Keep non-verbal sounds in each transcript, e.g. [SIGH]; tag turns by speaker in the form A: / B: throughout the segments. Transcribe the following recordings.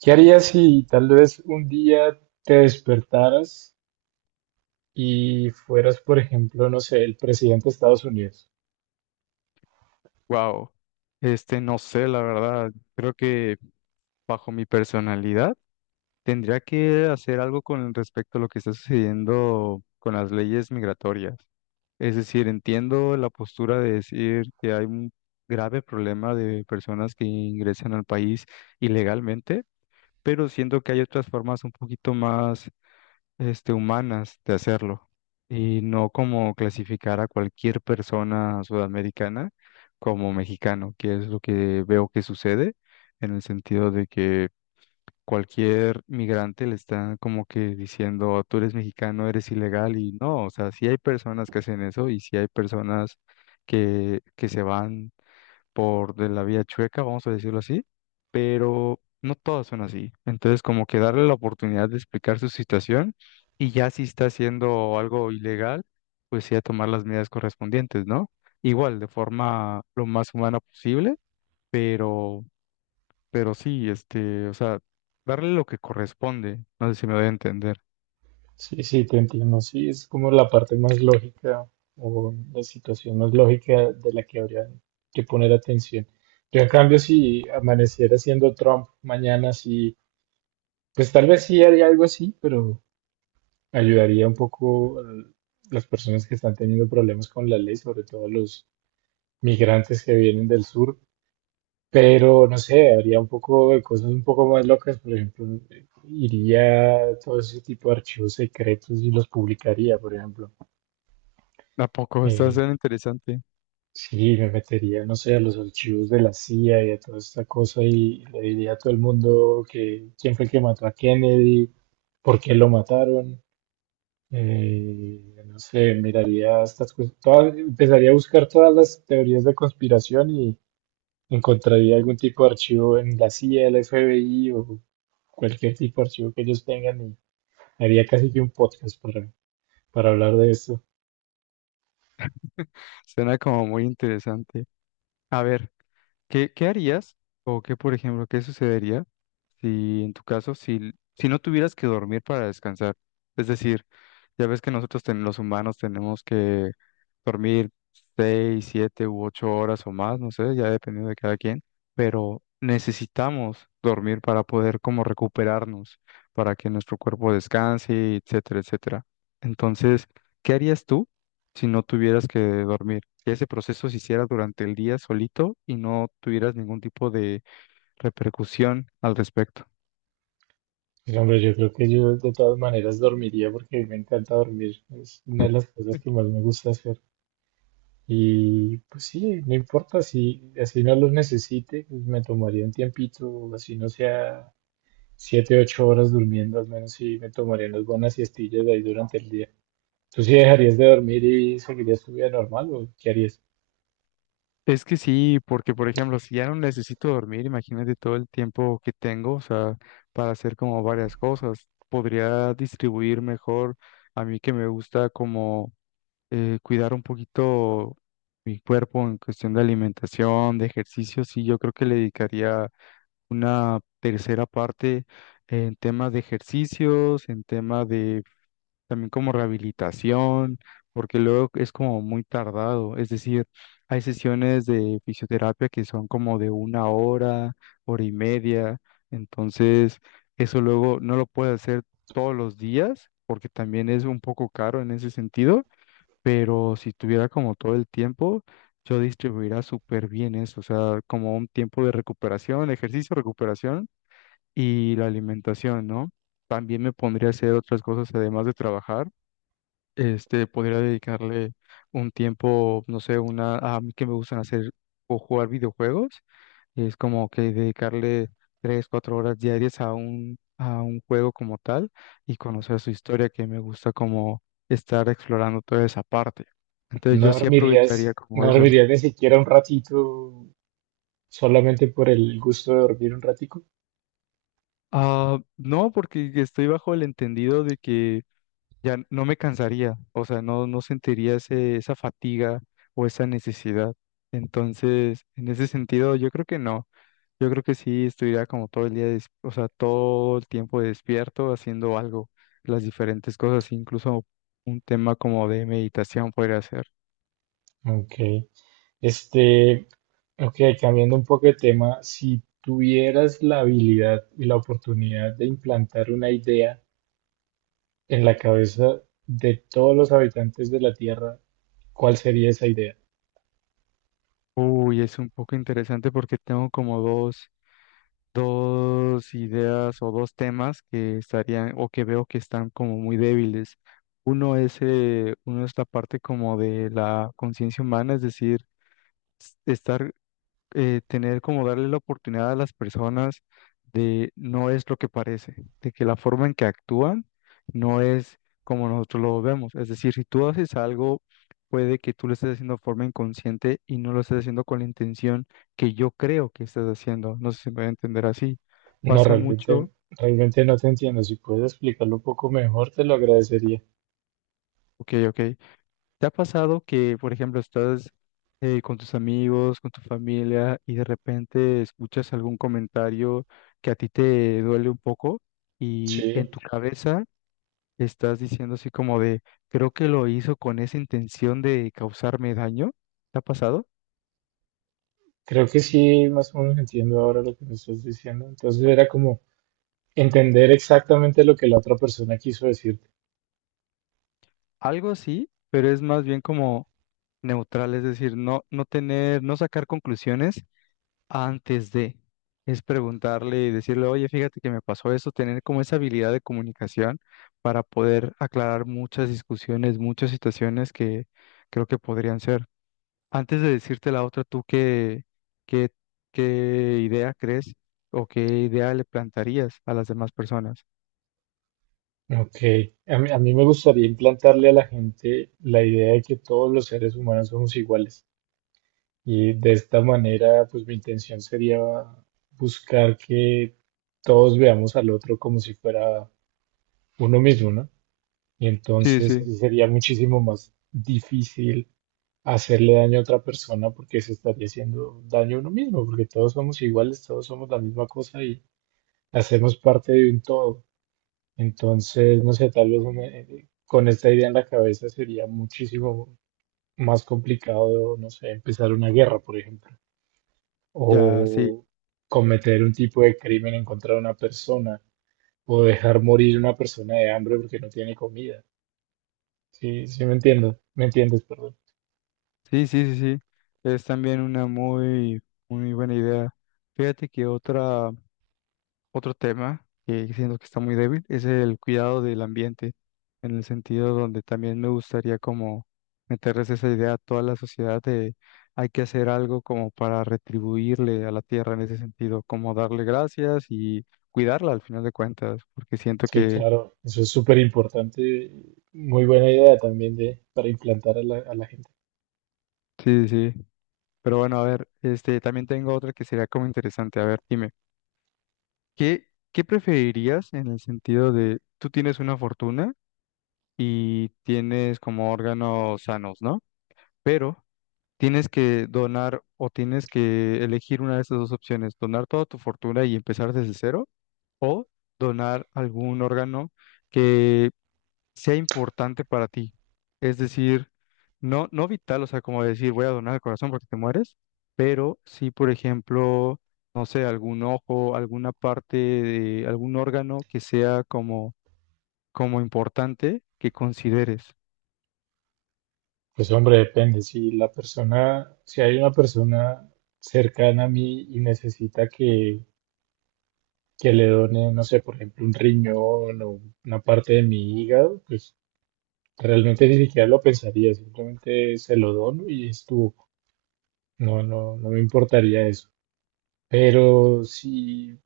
A: ¿Qué harías si tal vez un día te despertaras y fueras, por ejemplo, no sé, el presidente de Estados Unidos?
B: Wow, no sé, la verdad, creo que bajo mi personalidad tendría que hacer algo con respecto a lo que está sucediendo con las leyes migratorias. Es decir, entiendo la postura de decir que hay un grave problema de personas que ingresan al país ilegalmente, pero siento que hay otras formas un poquito más humanas de hacerlo y no como clasificar a cualquier persona sudamericana como mexicano, que es lo que veo que sucede en el sentido de que cualquier migrante le está como que diciendo, tú eres mexicano, eres ilegal y no, o sea, sí hay personas que hacen eso y sí hay personas que se van por de la vía chueca, vamos a decirlo así, pero no todas son así. Entonces, como que darle la oportunidad de explicar su situación y ya si está haciendo algo ilegal, pues sí a tomar las medidas correspondientes, ¿no? Igual, de forma lo más humana posible, pero, pero sí, o sea, darle lo que corresponde. No sé si me voy a entender.
A: Sí, sí, te entiendo. Sí, es como la parte más lógica o la situación más lógica de la que habría que poner atención. Yo, en cambio, si amaneciera siendo Trump mañana, sí, pues tal vez sí haría algo así, pero ayudaría un poco a las personas que están teniendo problemas con la ley, sobre todo a los migrantes que vienen del sur. Pero no sé, haría un poco de cosas un poco más locas, por ejemplo, iría a todo ese tipo de archivos secretos y los publicaría, por ejemplo.
B: ¿A poco? [LAUGHS] Está
A: Eh,
B: suena interesante.
A: sí, me metería, no sé, a los archivos de la CIA y a toda esta cosa y le diría a todo el mundo que quién fue el que mató a Kennedy, por qué lo mataron. No sé, miraría estas cosas, empezaría a buscar todas las teorías de conspiración y encontraría algún tipo de archivo en la CIA, el FBI o cualquier tipo de archivo que ellos tengan y haría casi que un podcast para hablar de esto.
B: Suena como muy interesante. A ver. ¿Qué harías o qué, por ejemplo, qué sucedería si en tu caso, si no tuvieras que dormir para descansar? Es decir, ya ves que nosotros los humanos tenemos que dormir 6, 7 u 8 horas o más, no sé, ya dependiendo de cada quien, pero necesitamos dormir para poder como recuperarnos, para que nuestro cuerpo descanse, etcétera, etcétera. Entonces, ¿qué harías tú si no tuvieras que dormir? Que ese proceso se hiciera durante el día solito y no tuvieras ningún tipo de repercusión al respecto.
A: Pero, hombre, yo creo que yo de todas maneras dormiría porque me encanta dormir. Es una de las cosas que más me gusta hacer. Y pues sí, no importa si así no los necesite, pues, me tomaría un tiempito, así no sea siete, ocho horas durmiendo, al menos sí me tomaría unas buenas siestillas de ahí durante el día. ¿Tú sí dejarías de dormir y seguirías tu vida normal o qué harías?
B: Es que sí, porque por ejemplo, si ya no necesito dormir, imagínate todo el tiempo que tengo, o sea, para hacer como varias cosas, podría distribuir mejor, a mí que me gusta como cuidar un poquito mi cuerpo en cuestión de alimentación, de ejercicio. Sí, yo creo que le dedicaría una tercera parte en temas de ejercicios, en tema de también como rehabilitación, porque luego es como muy tardado, es decir, hay sesiones de fisioterapia que son como de una hora, hora y media, entonces eso luego no lo puedes hacer todos los días, porque también es un poco caro en ese sentido, pero si tuviera como todo el tiempo, yo distribuiría súper bien eso, o sea, como un tiempo de recuperación, ejercicio, recuperación y la alimentación, ¿no? También me pondría a hacer otras cosas además de trabajar. Podría dedicarle un tiempo, no sé, una, a mí que me gustan hacer o jugar videojuegos, es como que dedicarle 3, 4 horas diarias a un juego como tal y conocer su historia, que me gusta como estar explorando toda esa parte. Entonces
A: ¿No
B: yo sí aprovecharía
A: dormirías,
B: como
A: no
B: eso.
A: dormirías ni siquiera un ratito solamente por el gusto de dormir un ratico?
B: Ah, no, porque estoy bajo el entendido de que ya no me cansaría, o sea, no, no sentiría ese, esa fatiga o esa necesidad. Entonces, en ese sentido, yo creo que no. Yo creo que sí estuviera como todo el día, o sea, todo el tiempo despierto haciendo algo, las diferentes cosas, incluso un tema como de meditación podría ser.
A: Ok. Este, ok, cambiando un poco de tema, si tuvieras la habilidad y la oportunidad de implantar una idea en la cabeza de todos los habitantes de la Tierra, ¿cuál sería esa idea?
B: Uy, es un poco interesante porque tengo como dos ideas o dos temas que estarían o que veo que están como muy débiles. Uno es la parte como de la conciencia humana, es decir, estar, tener como darle la oportunidad a las personas de no es lo que parece, de que la forma en que actúan no es como nosotros lo vemos. Es decir, si tú haces algo, puede que tú lo estés haciendo de forma inconsciente y no lo estés haciendo con la intención que yo creo que estás haciendo. No sé si me voy a entender así.
A: No,
B: Pasa mucho.
A: realmente, realmente no te entiendo. Si puedes explicarlo un poco mejor, te lo agradecería.
B: Ok, ok. ¿Te ha pasado que, por ejemplo, estás, con tus amigos, con tu familia y de repente escuchas algún comentario que a ti te duele un poco y en
A: Sí,
B: tu cabeza estás diciendo así como de, creo que lo hizo con esa intención de causarme daño? ¿Te ha pasado?
A: creo que sí, más o menos entiendo ahora lo que me estás diciendo. Entonces era como entender exactamente lo que la otra persona quiso decirte.
B: Algo así, pero es más bien como neutral, es decir, no, no tener, no sacar conclusiones antes de, es preguntarle y decirle, oye, fíjate que me pasó eso, tener como esa habilidad de comunicación para poder aclarar muchas discusiones, muchas situaciones que creo que podrían ser. Antes de decirte la otra, ¿tú qué, qué, qué idea crees o qué idea le plantarías a las demás personas?
A: Ok, a mí me gustaría implantarle a la gente la idea de que todos los seres humanos somos iguales. Y de esta manera, pues mi intención sería buscar que todos veamos al otro como si fuera uno mismo, ¿no? Y
B: Sí,
A: entonces
B: sí,
A: sí sería muchísimo más difícil hacerle daño a otra persona porque se estaría haciendo daño a uno mismo, porque todos somos iguales, todos somos la misma cosa y hacemos parte de un todo. Entonces, no sé, tal vez con esta idea en la cabeza sería muchísimo más complicado, no sé, empezar una guerra, por ejemplo,
B: ya, sí,
A: o cometer un tipo de crimen en contra de una persona, o dejar morir una persona de hambre porque no tiene comida. Sí, sí me entiendo, me entiendes, perdón.
B: sí, sí, sí, sí, es también una muy, muy buena idea. Fíjate que otra. Otro tema que siento que está muy débil es el cuidado del ambiente, en el sentido donde también me gustaría como meterles esa idea a toda la sociedad de hay que hacer algo como para retribuirle a la tierra en ese sentido, como darle gracias y cuidarla al final de cuentas, porque siento
A: Sí,
B: que
A: claro, eso es súper importante. Muy buena idea también de, para implantar a la gente.
B: sí, sí, sí. Pero bueno, a ver, también tengo otra que sería como interesante. A ver, dime, ¿qué, qué preferirías en el sentido de tú tienes una fortuna y tienes como órganos sanos, ¿no? Pero tienes que donar o tienes que elegir una de esas dos opciones: donar toda tu fortuna y empezar desde cero, o donar algún órgano que sea importante para ti. Es decir, no, no vital, o sea, como decir voy a donar el corazón porque te mueres, pero sí, por ejemplo, no sé, algún ojo, alguna parte de algún órgano que sea como, como importante que consideres.
A: Pues hombre, depende. Si la persona, si hay una persona cercana a mí y necesita que le done, no sé, por ejemplo, un riñón o una parte de mi hígado, pues realmente ni siquiera lo pensaría, simplemente se lo dono y estuvo. No, no, no me importaría eso. Pero si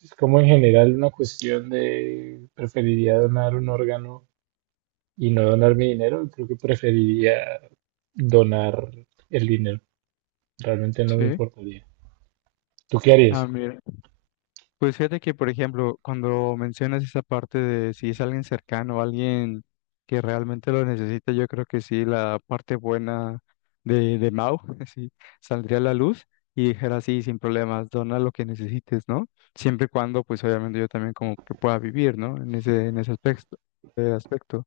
A: es como en general una cuestión de preferiría donar un órgano y no donar mi dinero, creo que preferiría donar el dinero. Realmente no me
B: Sí.
A: importaría. ¿Tú qué harías?
B: Ah, mira. Pues fíjate que, por ejemplo, cuando mencionas esa parte de si es alguien cercano, alguien que realmente lo necesita, yo creo que sí, la parte buena de Mau [LAUGHS] sí, saldría a la luz y dijera, sí, sin problemas, dona lo que necesites, ¿no? Siempre y cuando, pues obviamente yo también como que pueda vivir, ¿no? En ese aspecto, aspecto.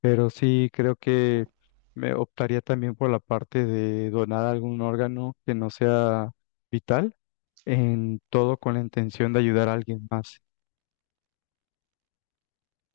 B: Pero sí creo que me optaría también por la parte de donar algún órgano que no sea vital, en todo con la intención de ayudar a alguien más.